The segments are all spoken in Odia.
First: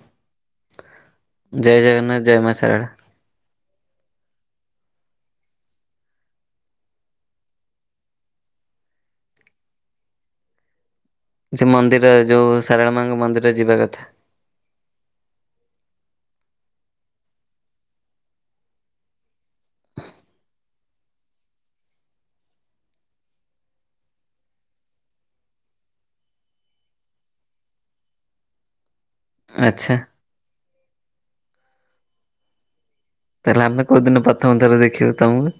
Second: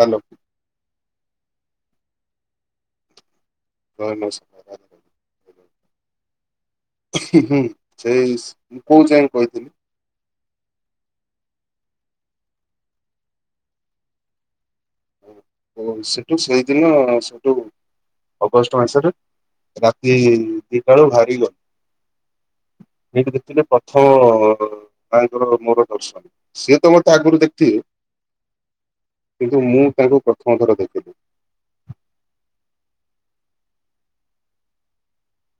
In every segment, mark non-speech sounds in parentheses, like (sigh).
ହାଲୋ। ଜୟ ଜଗନ୍ନାଥ ଜୟ ମା ଶାରଳା। (unintelligible) ନମସ୍କାର। ହୁଁ ହୁଁ ସେଇ ମୁଁ କୋଉ ଯାଏଁ କଇଥିଲି? ସେ ମନ୍ଦିର ଯୋଉ ସାରଳା ମା ଙ୍କ ମନ୍ଦିର ଯିବା କଥା। ଓ ସେଟୁ ସେଇଦିନ ସେଟୁ ଅଗଷ୍ଟ ମାସରେ ରାତି ଦିଟା ବେଳୁ ବାହାରି ଗଲୁ। ଏଇଟି ଦେଖଥିଲେ ପ୍ରଥମ ମା ଙ୍କର ମୋର ଦର୍ଶନ। ସିଏ ତ ମତେ ଆଗୁରୁ ଦେଖିଥିବେ କିନ୍ତୁ ମୁଁ ଆଚ୍ଛା ତାଙ୍କୁ ପ୍ରଥମ ଥର ଦେଖିଲି। ତାହେଲେ ଆମେ କୋଉଦିନ ପ୍ରଥମ ଥର ଦେଖିବୁ ତମୁକୁ?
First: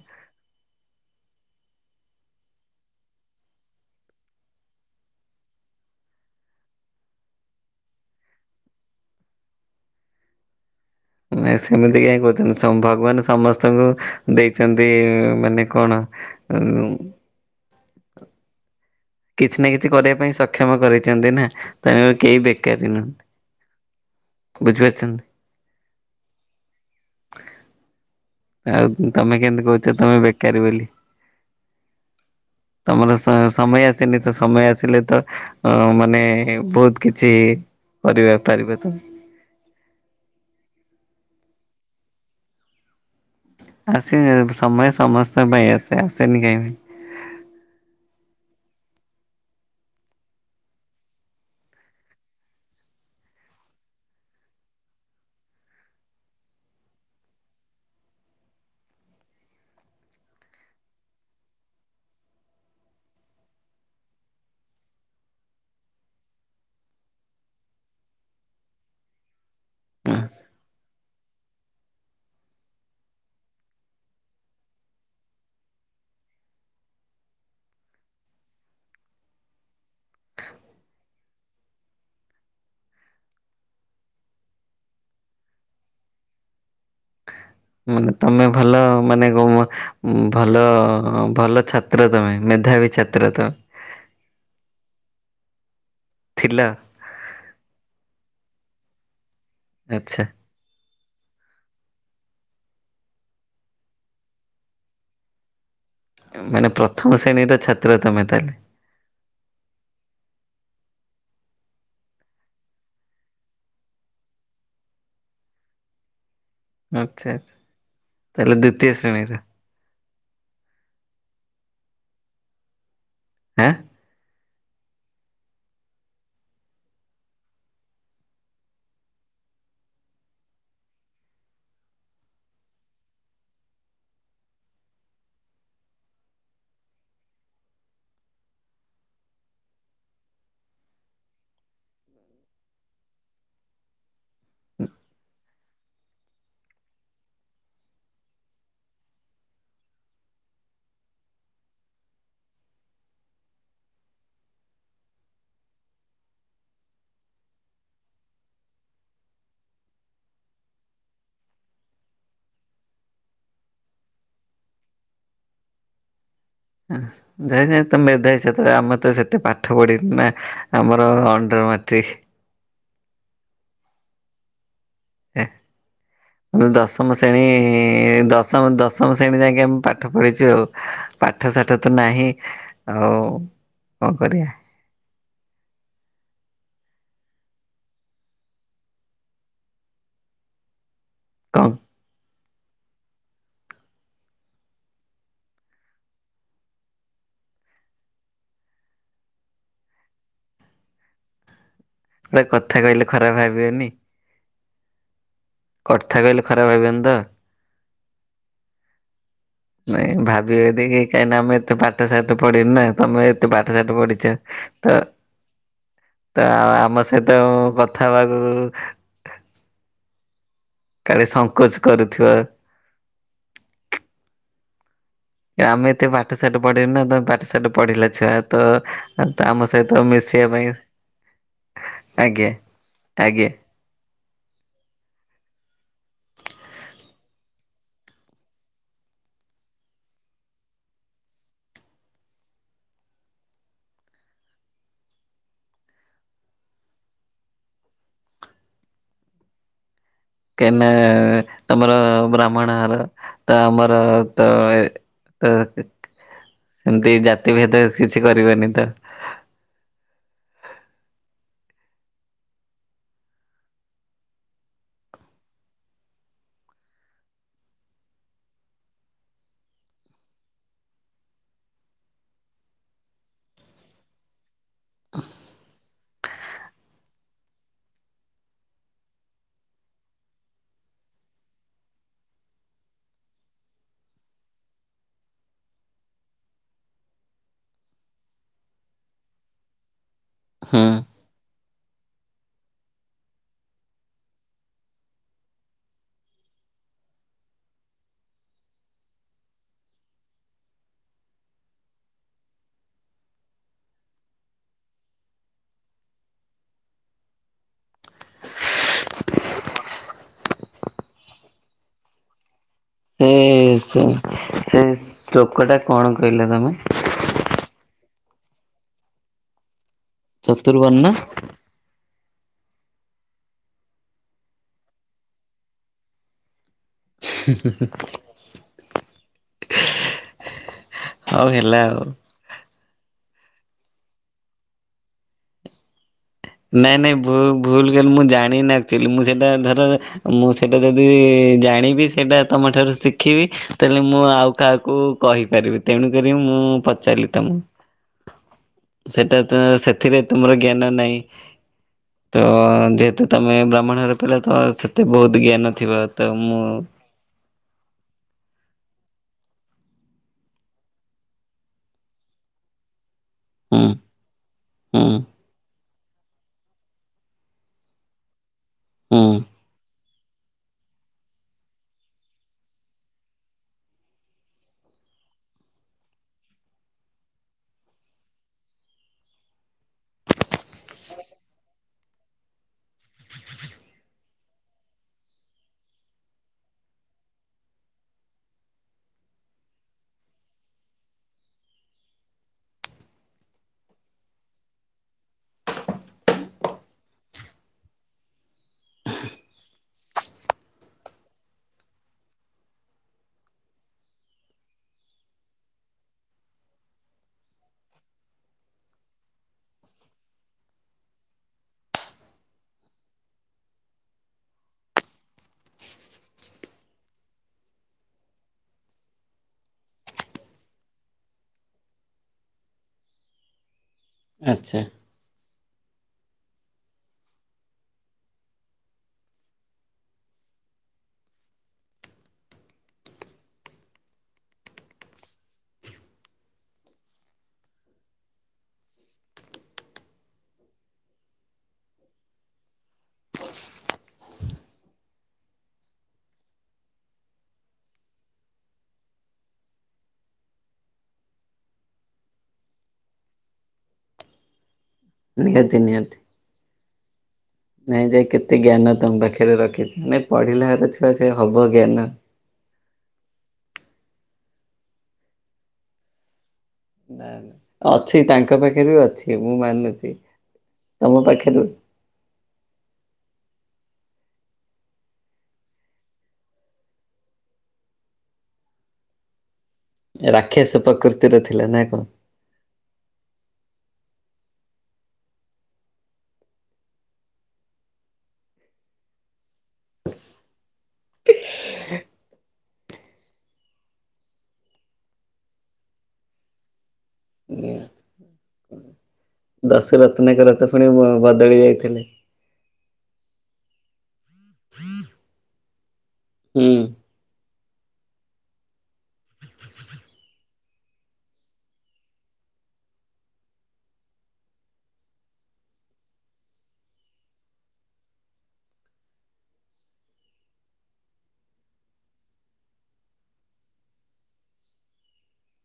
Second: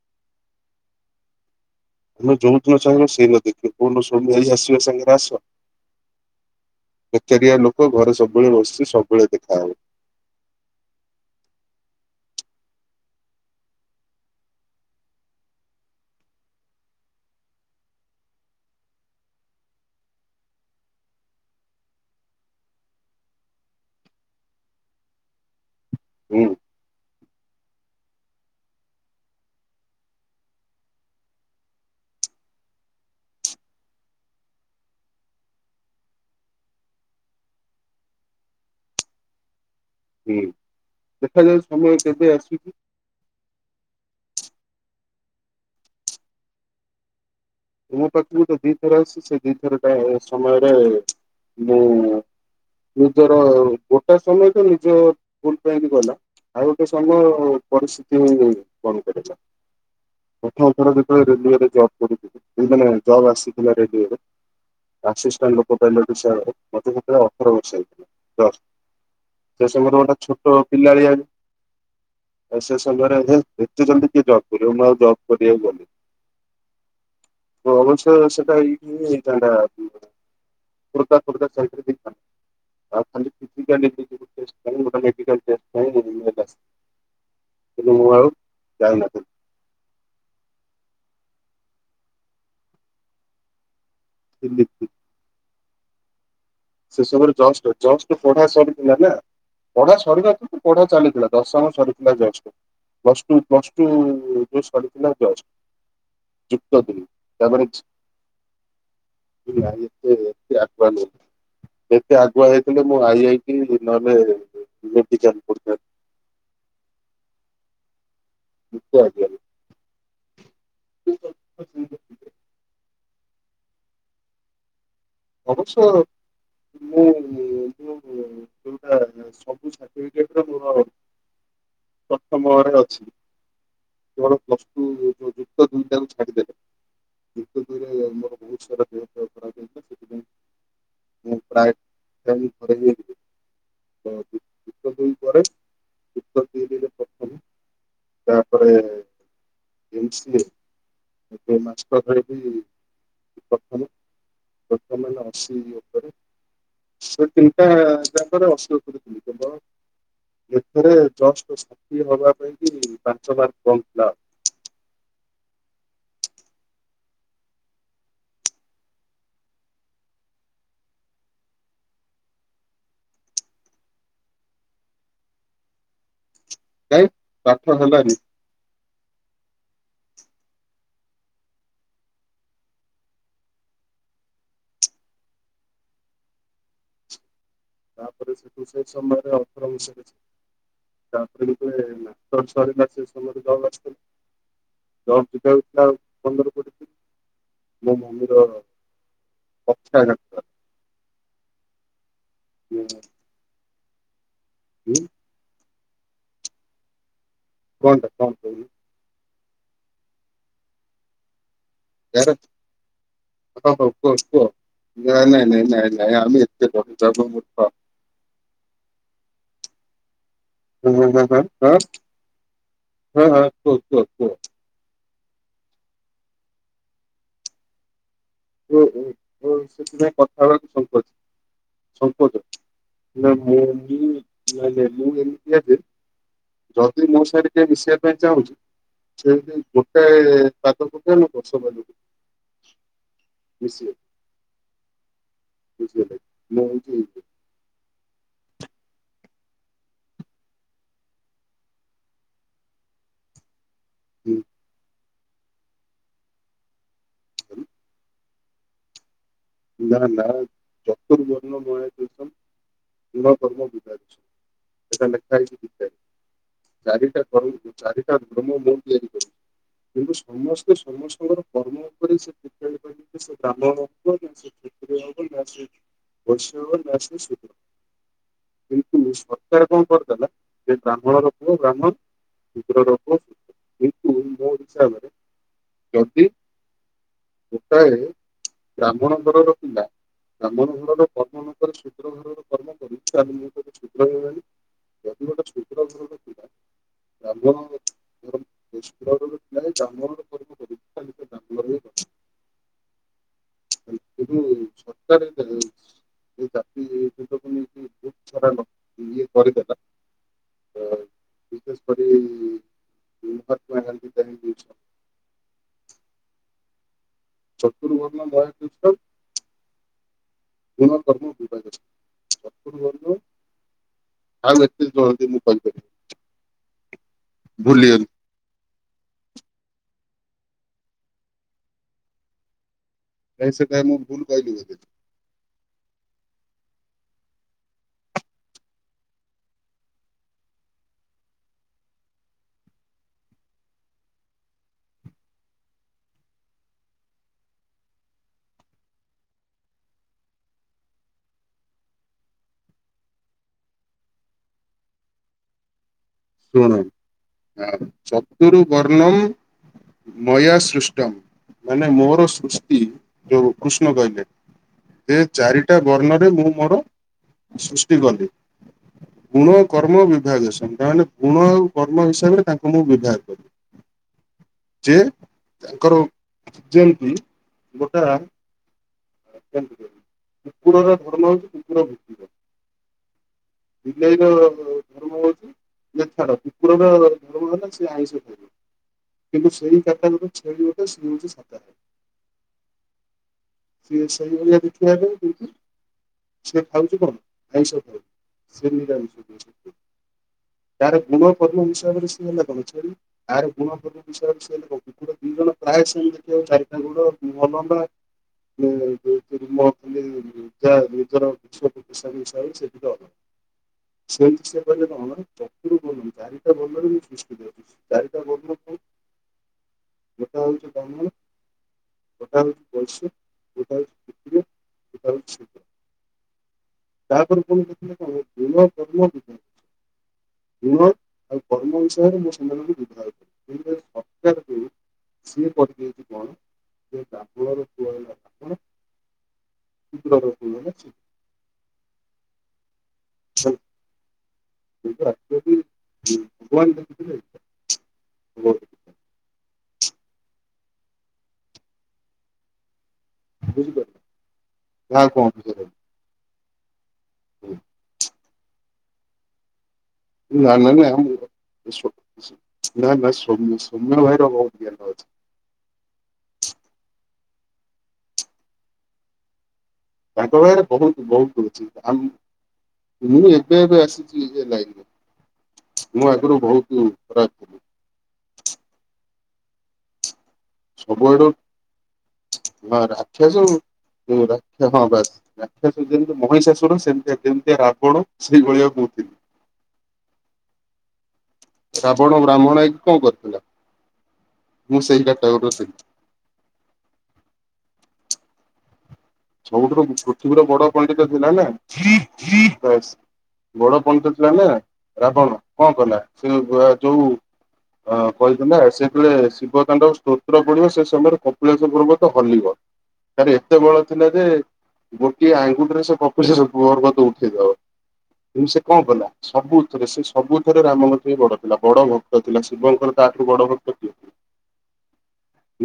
ତମେ ଯୋଉ ଦିନ ଚାହିଁବ ସେଇ ଦିନ ଦେଖିବ କୋଉ ଦିନ (unintelligible) ଆସିବା ସାଙ୍ଗରେ ଆସ। ବେକାରିଆ ଲୋକ ଘରେ ସବୁବେଳେ ବସିଚି ସବୁବେଳେ ଦେଖା ହବ। ନାଇଁ ସେମିତି କାଇଁ କୋଉଚନ୍ତି ସମ୍ ଭଗବାନ ସମସ୍ତଙ୍କୁ ଦେଇଚନ୍ତି ମାନେ କଣ? (unintelligible) କିଛି ନା କିଛି କରିବା ପାଇଁ ସକ୍ଷମ କରେଇଛନ୍ତି ନାଁ ତେଣୁ କେହି ବେକାରୀ ନୁହନ୍ତି। ବୁଝି ପାରୁଛନ୍ତି। ହୁଁ ଆଉ ତମେ କେମିତି କହୁଛ ତମେ ବେକାରୀ ବୋଲି। (inaudible) ତମର ସ ସମୟ ଆସିନି ତ ସମୟ ଆସିଲେ ତ। ଅ ମାନେ ବହୁତ କିଛି କରି ପାରିବେ ହୁଁ ଦେଖାଯାଉ ସମୟ କେବେ ଆସୁଛିି। ଆସିନି ସମୟ ସମସ୍ତଙ୍କ ପାଇଁ ଆସେ ଆସେନି କାହିଁ ମୋ ପାଖକୁ ତ ଦିଥର ଆସିଛି ସେ ଦିଥର ଟା ସମୟରେ ମୁଁ। (unintelligible) ଆଉ ଗୋଟେ ସମୟ ପରିସ୍ଥିତି ହ କଣ କରଛ (unintelligible) ଆସିଷ୍ଟାଣ୍ଟ ଲୋକ ପାଇଲଟ୍ ହିସାବରେ ମୋତେ ସେତେବେଳେ ଅଠର ବର୍ଷ ହେଇଥିଲା, ଜଷ୍ଟ। ସେ ସଙ୍ଗରେ ଗୋଟେ ଛୋଟ ପିଲା (unintelligible) ଆଉ ସେ ସମୟରେ ହେ ଏତେ ଜଲଦି କିଏ ଜବ୍ କରିବ ମୁଁ ଆଉ ଜବ୍ କରି (unintelligible) ତ ଅବଶ୍ୟ ସେଟାଇଦ୍ (unintelligible) (unintelligible) ମେଡିକାଲ୍ କେସ୍ ପାଇଁ (unintelligible) ମୁଁ ମାନେ ଆଉ ତମେ ଭଲ ମାନେ ଯାଇନଥିଲି କଁ ଭଲ-ଅଁ, ଭଲ ଛାତ୍ର ତମେ। ମେଧାବୀ ଛାତ୍ର ତ। (inaudible) ଥିଲା। ସେ ସବୁରେ ଜଷ୍ଟ ଜଷ୍ଟ ପଢା ସରିଥିଲା ନା, ପଢା ଆଚ୍ଛା ସରିଲ ତ ପଢା ଚାଲିଥିଲା ଦଶମ ସରିଥିଲା just. Plus two plus two (unintelligible) ସରିଲା ଜସ୍ ମାନେ, ପ୍ରଥମ ଶ୍ରେଣୀର ଛାତ୍ର ତମେ ତାହେଲେ। (unintelligible) ଏତେ ଆଗୁଆ ହେଇଥିଲେ ମୁଁ ଆଇଆଇଟି ନହେଲେ ଇଲେକ୍ଟ୍ରିକାଲ ପୋଷ୍ଟ ପାଇ ତାହେଲେ ଦ୍ଵିତୀୟ ଏତେ ଆଗୁଆ ଶ୍ରେଣୀର ନୁହେଁ (inaudible) ଅବଶ୍ୟ। (unintelligible) ପ୍ରଥ ମୁହରେ ଅଛି କେଳ ଯୋ ଯୁକ୍ତ ଦୁନିଟକୁ ଛାଡିଦେଲେ। (inaudible) ମୋର ବହୁତ୍ ସାରା ଦେହ (inaudible) (unintelligible) (inaudible) ତା'ପରେ ଏମ୍ସ ଦି ଦି ମାସ୍ ତ ଭଳିକି (unintelligible) (unintelligible) ଓପରେ। ସେ ତିନିଟା ତାଙ୍କର (unintelligible) ଏଥିରେ ଜଷ୍ଟ ଷାଠିଏ ହବା ପାଇଁ କି ପାଞ୍ଚ ମାର୍କ କମ୍ ଥିଲା। ହଁ ନାଇଁନାଇଁ ସେତେ ଆମେ ତ ସେତେ ପାଠ ପଢିନୁ ନା? ଆମର ଅଣ୍ଡର ମାଟ୍ରିକ। ଏ କାଇଁ ଦଶମ ଶ୍ରେଣୀ ପାଠ ଏ ହେଲାନି ଦଶମ ଦଶ ଦଶମ ଶ୍ରେଣୀ ଯାଙ୍କେ ଆମେ ପାଠ ପଢିଛୁ ଆଉ ପାଠ ସାଠ ତ ନାହିଁ ଆଉ କଣ କରିବା? ତାପରେ ସେଠୁ ସେ ସମୟରେ ଅକ୍ଷର ହୋଇସାରଛି ତାପରେ କଣ ଟିକେ ସରିଲା ସେ ସମୟରେ ଜବ୍ ଆସିଥିଲା ଜବ ଯିବାକୁଥିଲା ପନ୍ଦର କୋଡିଏ ଦିନ ମୋ ଭଉଣୀର ପକ୍ଷାଘାତ। ଗୋଟେ କଥା ହେଲା। କହିଲେ ଖରାପ ଭାବିବେନି? ହୁଁ। କଥା କହିଲେ ଖରାପ ଭାବିବେନି ତ? କଣଟା କଣ କହୁନୁ? ନାଇଁ ଭାବିିବେ ଯଦି କାଇ ନା ଆମେ ଏତେ ପା ପାଠ ୟାର ସାଠ ପଢିନୁ ନା ତମେ ଏତେ ହଁ ପାଠ ହଉ ସାଠ କୁହ ପଢିଛ କୁହ। ତ ନାଇଁ ନାଇଁ ନାଇଁ ନାଇଁ ନାଇଁ ଆମେ ତ ଏତେ ଆମ ବଡ ସହିତ ମୂର୍ଖ। କଥା ହବାକୁ ହାଁ ହାଁ କାଳେ ହାଁ ସଂଙ୍କୋଚ ହାଁ କରୁଥିବ। ହାଁ ହାଁ କୁହ କୁହ କୁହ? କେ ଆମେ ଏତେ ପାଠ ସାଠ ପଢିନୁ ନା ତମେ ପାଠ ସାଠ ପଢିଲ ଛୁଆବେଳୁ ଓ ଓ ତ ଓ ତ ଆମ ସହିତ ମିଶିବା ପାଇଁ ହଁ କୁହନ୍ତୁ ଆଜ୍ଞା ନା ଆଜ୍ଞା ମୁଁ ବି ନାଇଁ ମୁ ଏମିତିଆ ଯେ ଯଦି ମୋ ସାଙ୍ଗରେ କିଏ ମିଶିବା ପାଇଁ ଚାହୁଁଚି? ଯେମିତି ଗୋଟେ ପାଦ। (inaudible) ମିଶିବେ ମିଶିବା ପାଇଁ ମୁଁ ହଉଛି ଏଭଳିଆ। କାଇଁ ନା ତମର ବ୍ରାହ୍ମଣ ଘର ତ ଆମର ତ ଏ ଅହ ସେମତି ଜାତିଭେଦ କିଛି କରିବେନି ତ। ନା ନା ଚତୁ ବର୍ଣ୍ଣ। (inaudible) ଏଇଟା ଲେଖା ହେଇଛି ଗୀତାରେ। ଚାରିଟା କର୍ମ ଚାରିଟା ଧର୍ମ ମୁଁ ତିଆରି କରିଛି। କିନ୍ତୁ ସମସ୍ତେ ସମସ୍ତଙ୍କର କର୍ମ ଉପରେ ସେ (inaudible) ଟେ ସେ ବ୍ରାହ୍ମଣ ହୁଅନ୍ତୁ ବା ନା ସେ କ୍ଷତ୍ରିୟ ହଉବା ନାସେ ବୈଷ୍ୟ ହଉବା ନା ସେ ଶୁଦ୍ର ହେବ। କିନ୍ତୁ ସରକାର କଣ କରିଦେଲା ସେ ବ୍ରାହ୍ମଣର ପୁଅ ବ୍ରାହ୍ମଣ। ଶୁଦ୍ରର କୋଉ ମୋ ଇଚ୍ଛା ଉପରେ। ଯଦି ଗୋଟାଏ ବ୍ରାହ୍ମଣ ଘରର ପିଲା ବ୍ରାହ୍ମଣ ହୁଁ। ଘରର ପ୍ରଥମତ ଶୁଦ୍ର ଘରର କର୍ମ କରି ଶୁଦ୍ର ହେଇଗଲାଣି। ଯଦି ଗୋଟେ ଶୁଦ୍ର ଘରର ପିଲା ବ୍ରାହ୍ମଣ (inaudible) (inaudible) (inaudible) ସତରେ ଜାତି ଏ ନେଇ ବହୁ ଖରାପ ଇଏ କରିଦେଲା। ସରିଯାଇଛି। ଏ ସେ ସେ ସେ ଶ୍ଳୋକଟା କଣ କହିଲ ତମେ? ଚତୁର୍ ବର୍ଣ୍ଣ। (inaudible) (inaudible) ଚତୁର୍ବର୍ଣ୍ଣ ଚତୁର ବର୍ଣ୍ଣ। ଆଉ ଏତେ ଜଲଦି ମୁଁ କହିପାରିବି ନାହିଁ? ହଉ ହେଲା ଆଉ। କାଇଁ ସେଟା ମୁଁ ଭୁଲ୍ କହିଲି ବୋଧେ। ନାଇଁ ନାଇଁ ଭୁଲ୍ ଭୁଲ୍ କହିଲ ମୁଁ ଜାଣିନି ଆକ୍ଚୁଆଲି ମୁଁ ସେଇଥିପାଇଁ ଧର ମୁଁ ସେଇଟା ଯଦି ଜାଣିବି ସେଇଟା ତମ ଠାରୁ ଶିଖିବି। ତାହେଲେ ମୁଁ ଆଉ କାହାକୁ କହିପାରିବି। ତେଣୁ କରି ମୁଁ ପଚାରିଲି ତମକୁ। ସେଟା ତ ସେଥିରେ ତୁମର ଜ୍ଞାନ ନାହିଁ। ତ ଯେହେତୁ ତମେ ବ୍ରାହ୍ମଣ ଘର ପିଲା ତ ସେତେ ବହୁତ୍ ଜ୍ଞାନ ଥିବ। ତ ମୁଁ ଶୁଣୁ ଚର୍ତୁ ବର୍ଣ୍ଣମ୍ ମୟା ସୃଷ୍ଟମ୍, ମାନେ ମୋର ସୃଷ୍ଟି ଯୋଉ ହୁଁ କୃଷ୍ଣ କହିଲେ। ହୁଁ ସେ ଚାରିଟା ବର୍ଣ୍ଣରେ ମୁଁ ମୋର ସୃଷ୍ଟି କଲି। ହୁଁ ଗୁଣ କର୍ମ ବିଭାଜ୍ୟସମ୍। ତା ମାନେ ଗୁଣ ଆଉ କର୍ମ ହିସାବରେ ତାଙ୍କୁ ମୁଁ ବିଭାଗ କଲି। ଯେ ତାଙ୍କର ଯେମିତି ଗୋଟା କୁକୁରର ଧର୍ମ ହଉଚି କୁକୁର ଭୁକିବ। ବିଲେଇ ର ଧର୍ମ ହଉଚି, ଯେ ଛାଡ କୁକୁରର ଧର୍ମ ହେଲା ସେ ଆଇଁଷ ଖାଇବ। କିନ୍ତୁ ସେଇ କାଟା ଗୋରି ର ଛେଳି ଗୋଟେ ସେ ହଉଚି ସାଧା ଖାଇବ। ସିଏ ସେଇ ଭଳିଆ ଦେଖିବା ପାଇଁ। କିନ୍ତୁ ସେ ଖାଉଚି କଣ ଆଇଁଷ ଖାଉନି ସେ ନିରାମିଷ ଖାଉଚି। ତାର ଗୁଣ କର୍ମ ହିସାବରେ ସେ ହେଲା କଣ ଛେଳି। ଆର ଗୁଣ କର୍ମ ବିଷୟରେ ସେ ହେଲା କଣ କୁକୁର ଦି ଜଣ ପ୍ରାୟ ସେମ୍ ଦେଖିବାକୁ ଚାରିଟା ଗୋଡ଼। (unintelligible) (unintelligible) ମନ୍ଥଲି ନିଜ ନିଜର (unintelligible) ହିସାବରେ ସେ ଟିକେ ଅଲଗା। (unintelligible) ଚାରିଟା ବର୍ଣ୍ଣ ଥାଏ। ଗୋଟା ହଉଚି। (unintelligible) ଆଚ୍ଛା। (unintelligible) ଗୁଣ ଆଉ କର୍ମ ହିସାବରେ ମୁଁ ସେମାନଙ୍କୁ ବିଭାଗ। (unintelligible) (unintelligible) (unintelligible) (unintelligible) ସେଇଟା ଆକଚୁଆଲି (unintelligible) ବୁଝିପାରିଲେ। ନା ଆଉ କଣ ଅବୁଝା ରହିଲା? (unintelligible) ହୁଁ ନାଇଁ ଯେ କେତେ ଜ୍ଞାନ ତମ ପାଖରେ ରଖିଚି। ନାଇଁ ନା ନା ପଢିଲା ନା ଘର ଛୁଆ ମୁଁ ସେ ହବ ଜ୍ଞାନ। ନା ନା ସୋମ୍ୟ ସୋମ୍ୟ ଭାଇର ବହୁତ ଜ୍ଞାନ ଅଛି। ଅଛି ତାଙ୍କ ପାଖରେ ବି ଅଛି ମୁଁ ମାନୁଚି। ତାଙ୍କ ପାଖରେ ବହୁତ୍ ବହୁତ୍ ଅଛି। ଆମ୍ ମୁଁ ଏବେ ଏବେ ଆସିଚି ଏଇ ଲାଇନକୁ। ମୁଁ ଆଗରୁ ବହୁତ ଖରା ରାକ୍ଷସ ସବୁଆଡୁ ପ୍ରକୃତି ର ଥିଲା ନା କଣ? ହଁ ରାକ୍ଷାସ (unintelligible) ହଁ ବାସ୍। ରାକ୍ଷାସ ଯେମିତି ମହିଷାଶୁର ସେମିତିଆ ଯେମିତିଆ ରାବଣ ସେଇ ଭଳିଆ ମୁଁ ଥିଲି। ଶାବଣ ବ୍ରାହ୍ମଣ ହେଇକି କଣ କରୁଥିଲା ମୁଁ ସେଇ ଘାଟରେ ରୋସେଇଥିଲି ଏ ଆ ସବୁଠାରୁ ପୃଥିବୀର ଦଶରତ୍ନଙ୍କର ବଡ ପୁଣି ପଣ୍ଟ୍ ତ ଥିଲା ନା ବଦଳି ଯାଇଥିଲେ (unintelligible) ବଡ ପଣ୍ଡିତ ଥିଲା ନା ରାବଣ କଣ କଲା ସେ ହୁଁ। ପରା ଯଉ ଅ କହିଛନ୍ତି ନା ସେବେଳେ ଶିବ ତାଙ୍କ ସ୍ତୋତ୍ର ପଡିବ ସେ ସମୟରେ କପିଳାେଶ ପର୍ବତ ହଲିବ ତାରେ ଏତେ ବଳ ଥିଲା ଯେ ଗୋଟିଏ ଆଙ୍ଗୁଡିରେ ସେ (unintelligible) ପର୍ବତ ଉଠେଇଦବ। କିନ୍ତୁ ସେ କଣ କଲା। ସବୁଥିରେ ସେ ସବୁଥିରେ ରାମଙ୍କଠୁ ହଁ ବଡ଼ ଥିଲା ବଡ଼ ଭକ୍ତ ଥିଲା ଶିବଙ୍କର ତାଠୁ ବଡ଼ ଭକ୍ତ କିଏ।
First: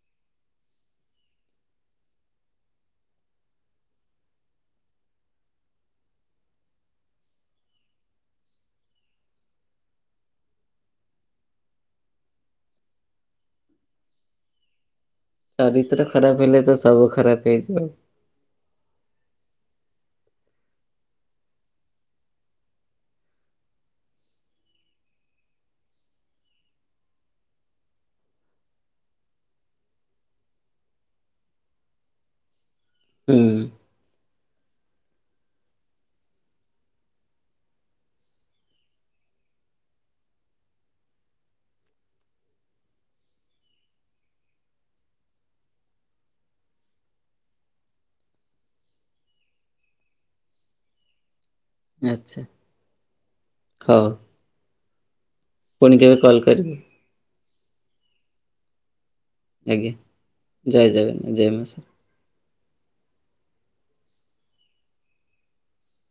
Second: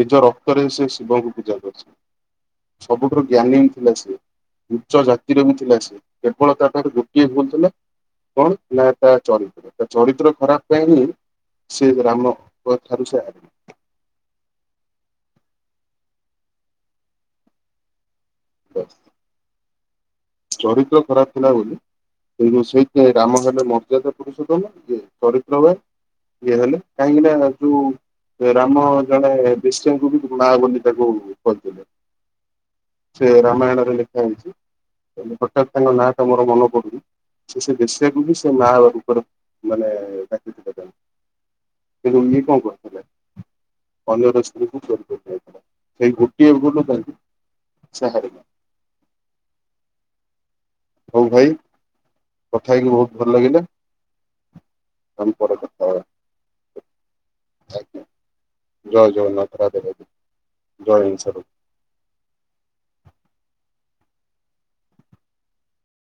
ନିଜ ରକ୍ତରେ ସେ ଶିବଙ୍କୁ ପୂଜା କରିଛି। ସବୁଠୁରୁ ଜ୍ଞାନୀ ହିଁ ଥିଲା ସିଏ। ଉଚ୍ଚ ଜାତିର ବି ଥିଲା ସେ କେବଳ ତା ପାଖରେ ଗୋଟିଏ ଭୁଲ୍ ଥିଲା। କଣ ନା ତା ଚରିତ୍ର ତା ଚରିତ୍ର ଖରାପ ପାଇଁ ହିଁ ସେ ଗ୍ରାମ ପ ଠାରୁ ସେ ଆ ଚରିତ୍ର ଖରାପ ହେଲେ ତ ସବୁ ଖରାପ ହେଇଯିବ ଆଉ। ହ ଚରିତ୍ର ଖରାପ ଥିଲା ବୋଲି। ହୁଁ ସେଇଥିପାଇଁ ରାମ ହେଲେ ମର୍ଯ୍ୟାଦା ପୁରୁଷୋତ୍ତମ ଯେ ଚରିତ୍ର ପାଇଁ। ଇଏ ହେଲେ କାହିଁକି ନା ଯୋଉ। ସେ ରାମ ଜଣେ ବିଷ୍ଣୁ ଗୁବି ମା ବୋଲି ତାକୁ କହିଥିଲେ। ସେ ହୁଁ ରାମାୟଣରେ ଲେଖା ହେଇଛି ହଠାତ୍ ତାଙ୍କ ନାଁ ଟା ମୋର ମନେ ପଡୁନି। ସେ ସେ ବେଶ୍ୟାକୁ ବି ସେ ମା ରୂପରେ ମାନେ ଡାକି ଥିଲେ ତାକୁ। ସେ ରୁନି କଣ କରୁଥିଲେ। ଅନ୍ୟର ସ୍ତ୍ରୀକୁ ଚୋରି କରୁଥିଲେ ସେଇ ଗୋଟିଏ ଭୁଲ୍ ତାର। ଶାହାରେ (unintelligible) ହଉ ଭାଇ ଆଚ୍ଛା କଥା ହେଇକି ବହୁତ ଭଲ ଲାଗିଲା। ହଉ। ଆମେ ପରେ କଥ ପୁଣି କେବେ କଲ୍ କରିବି। ଆଜ୍ଞା ଜୟ ଜଗନ୍ନାଥ। ରାଧେ ଆଜ୍ଞା ରାଧେ ଜୟ ହିନ୍ଦ ସାର୍। ଜଗନ୍ନାଥ ଜୟ ମାଁ ସମଲେଇ।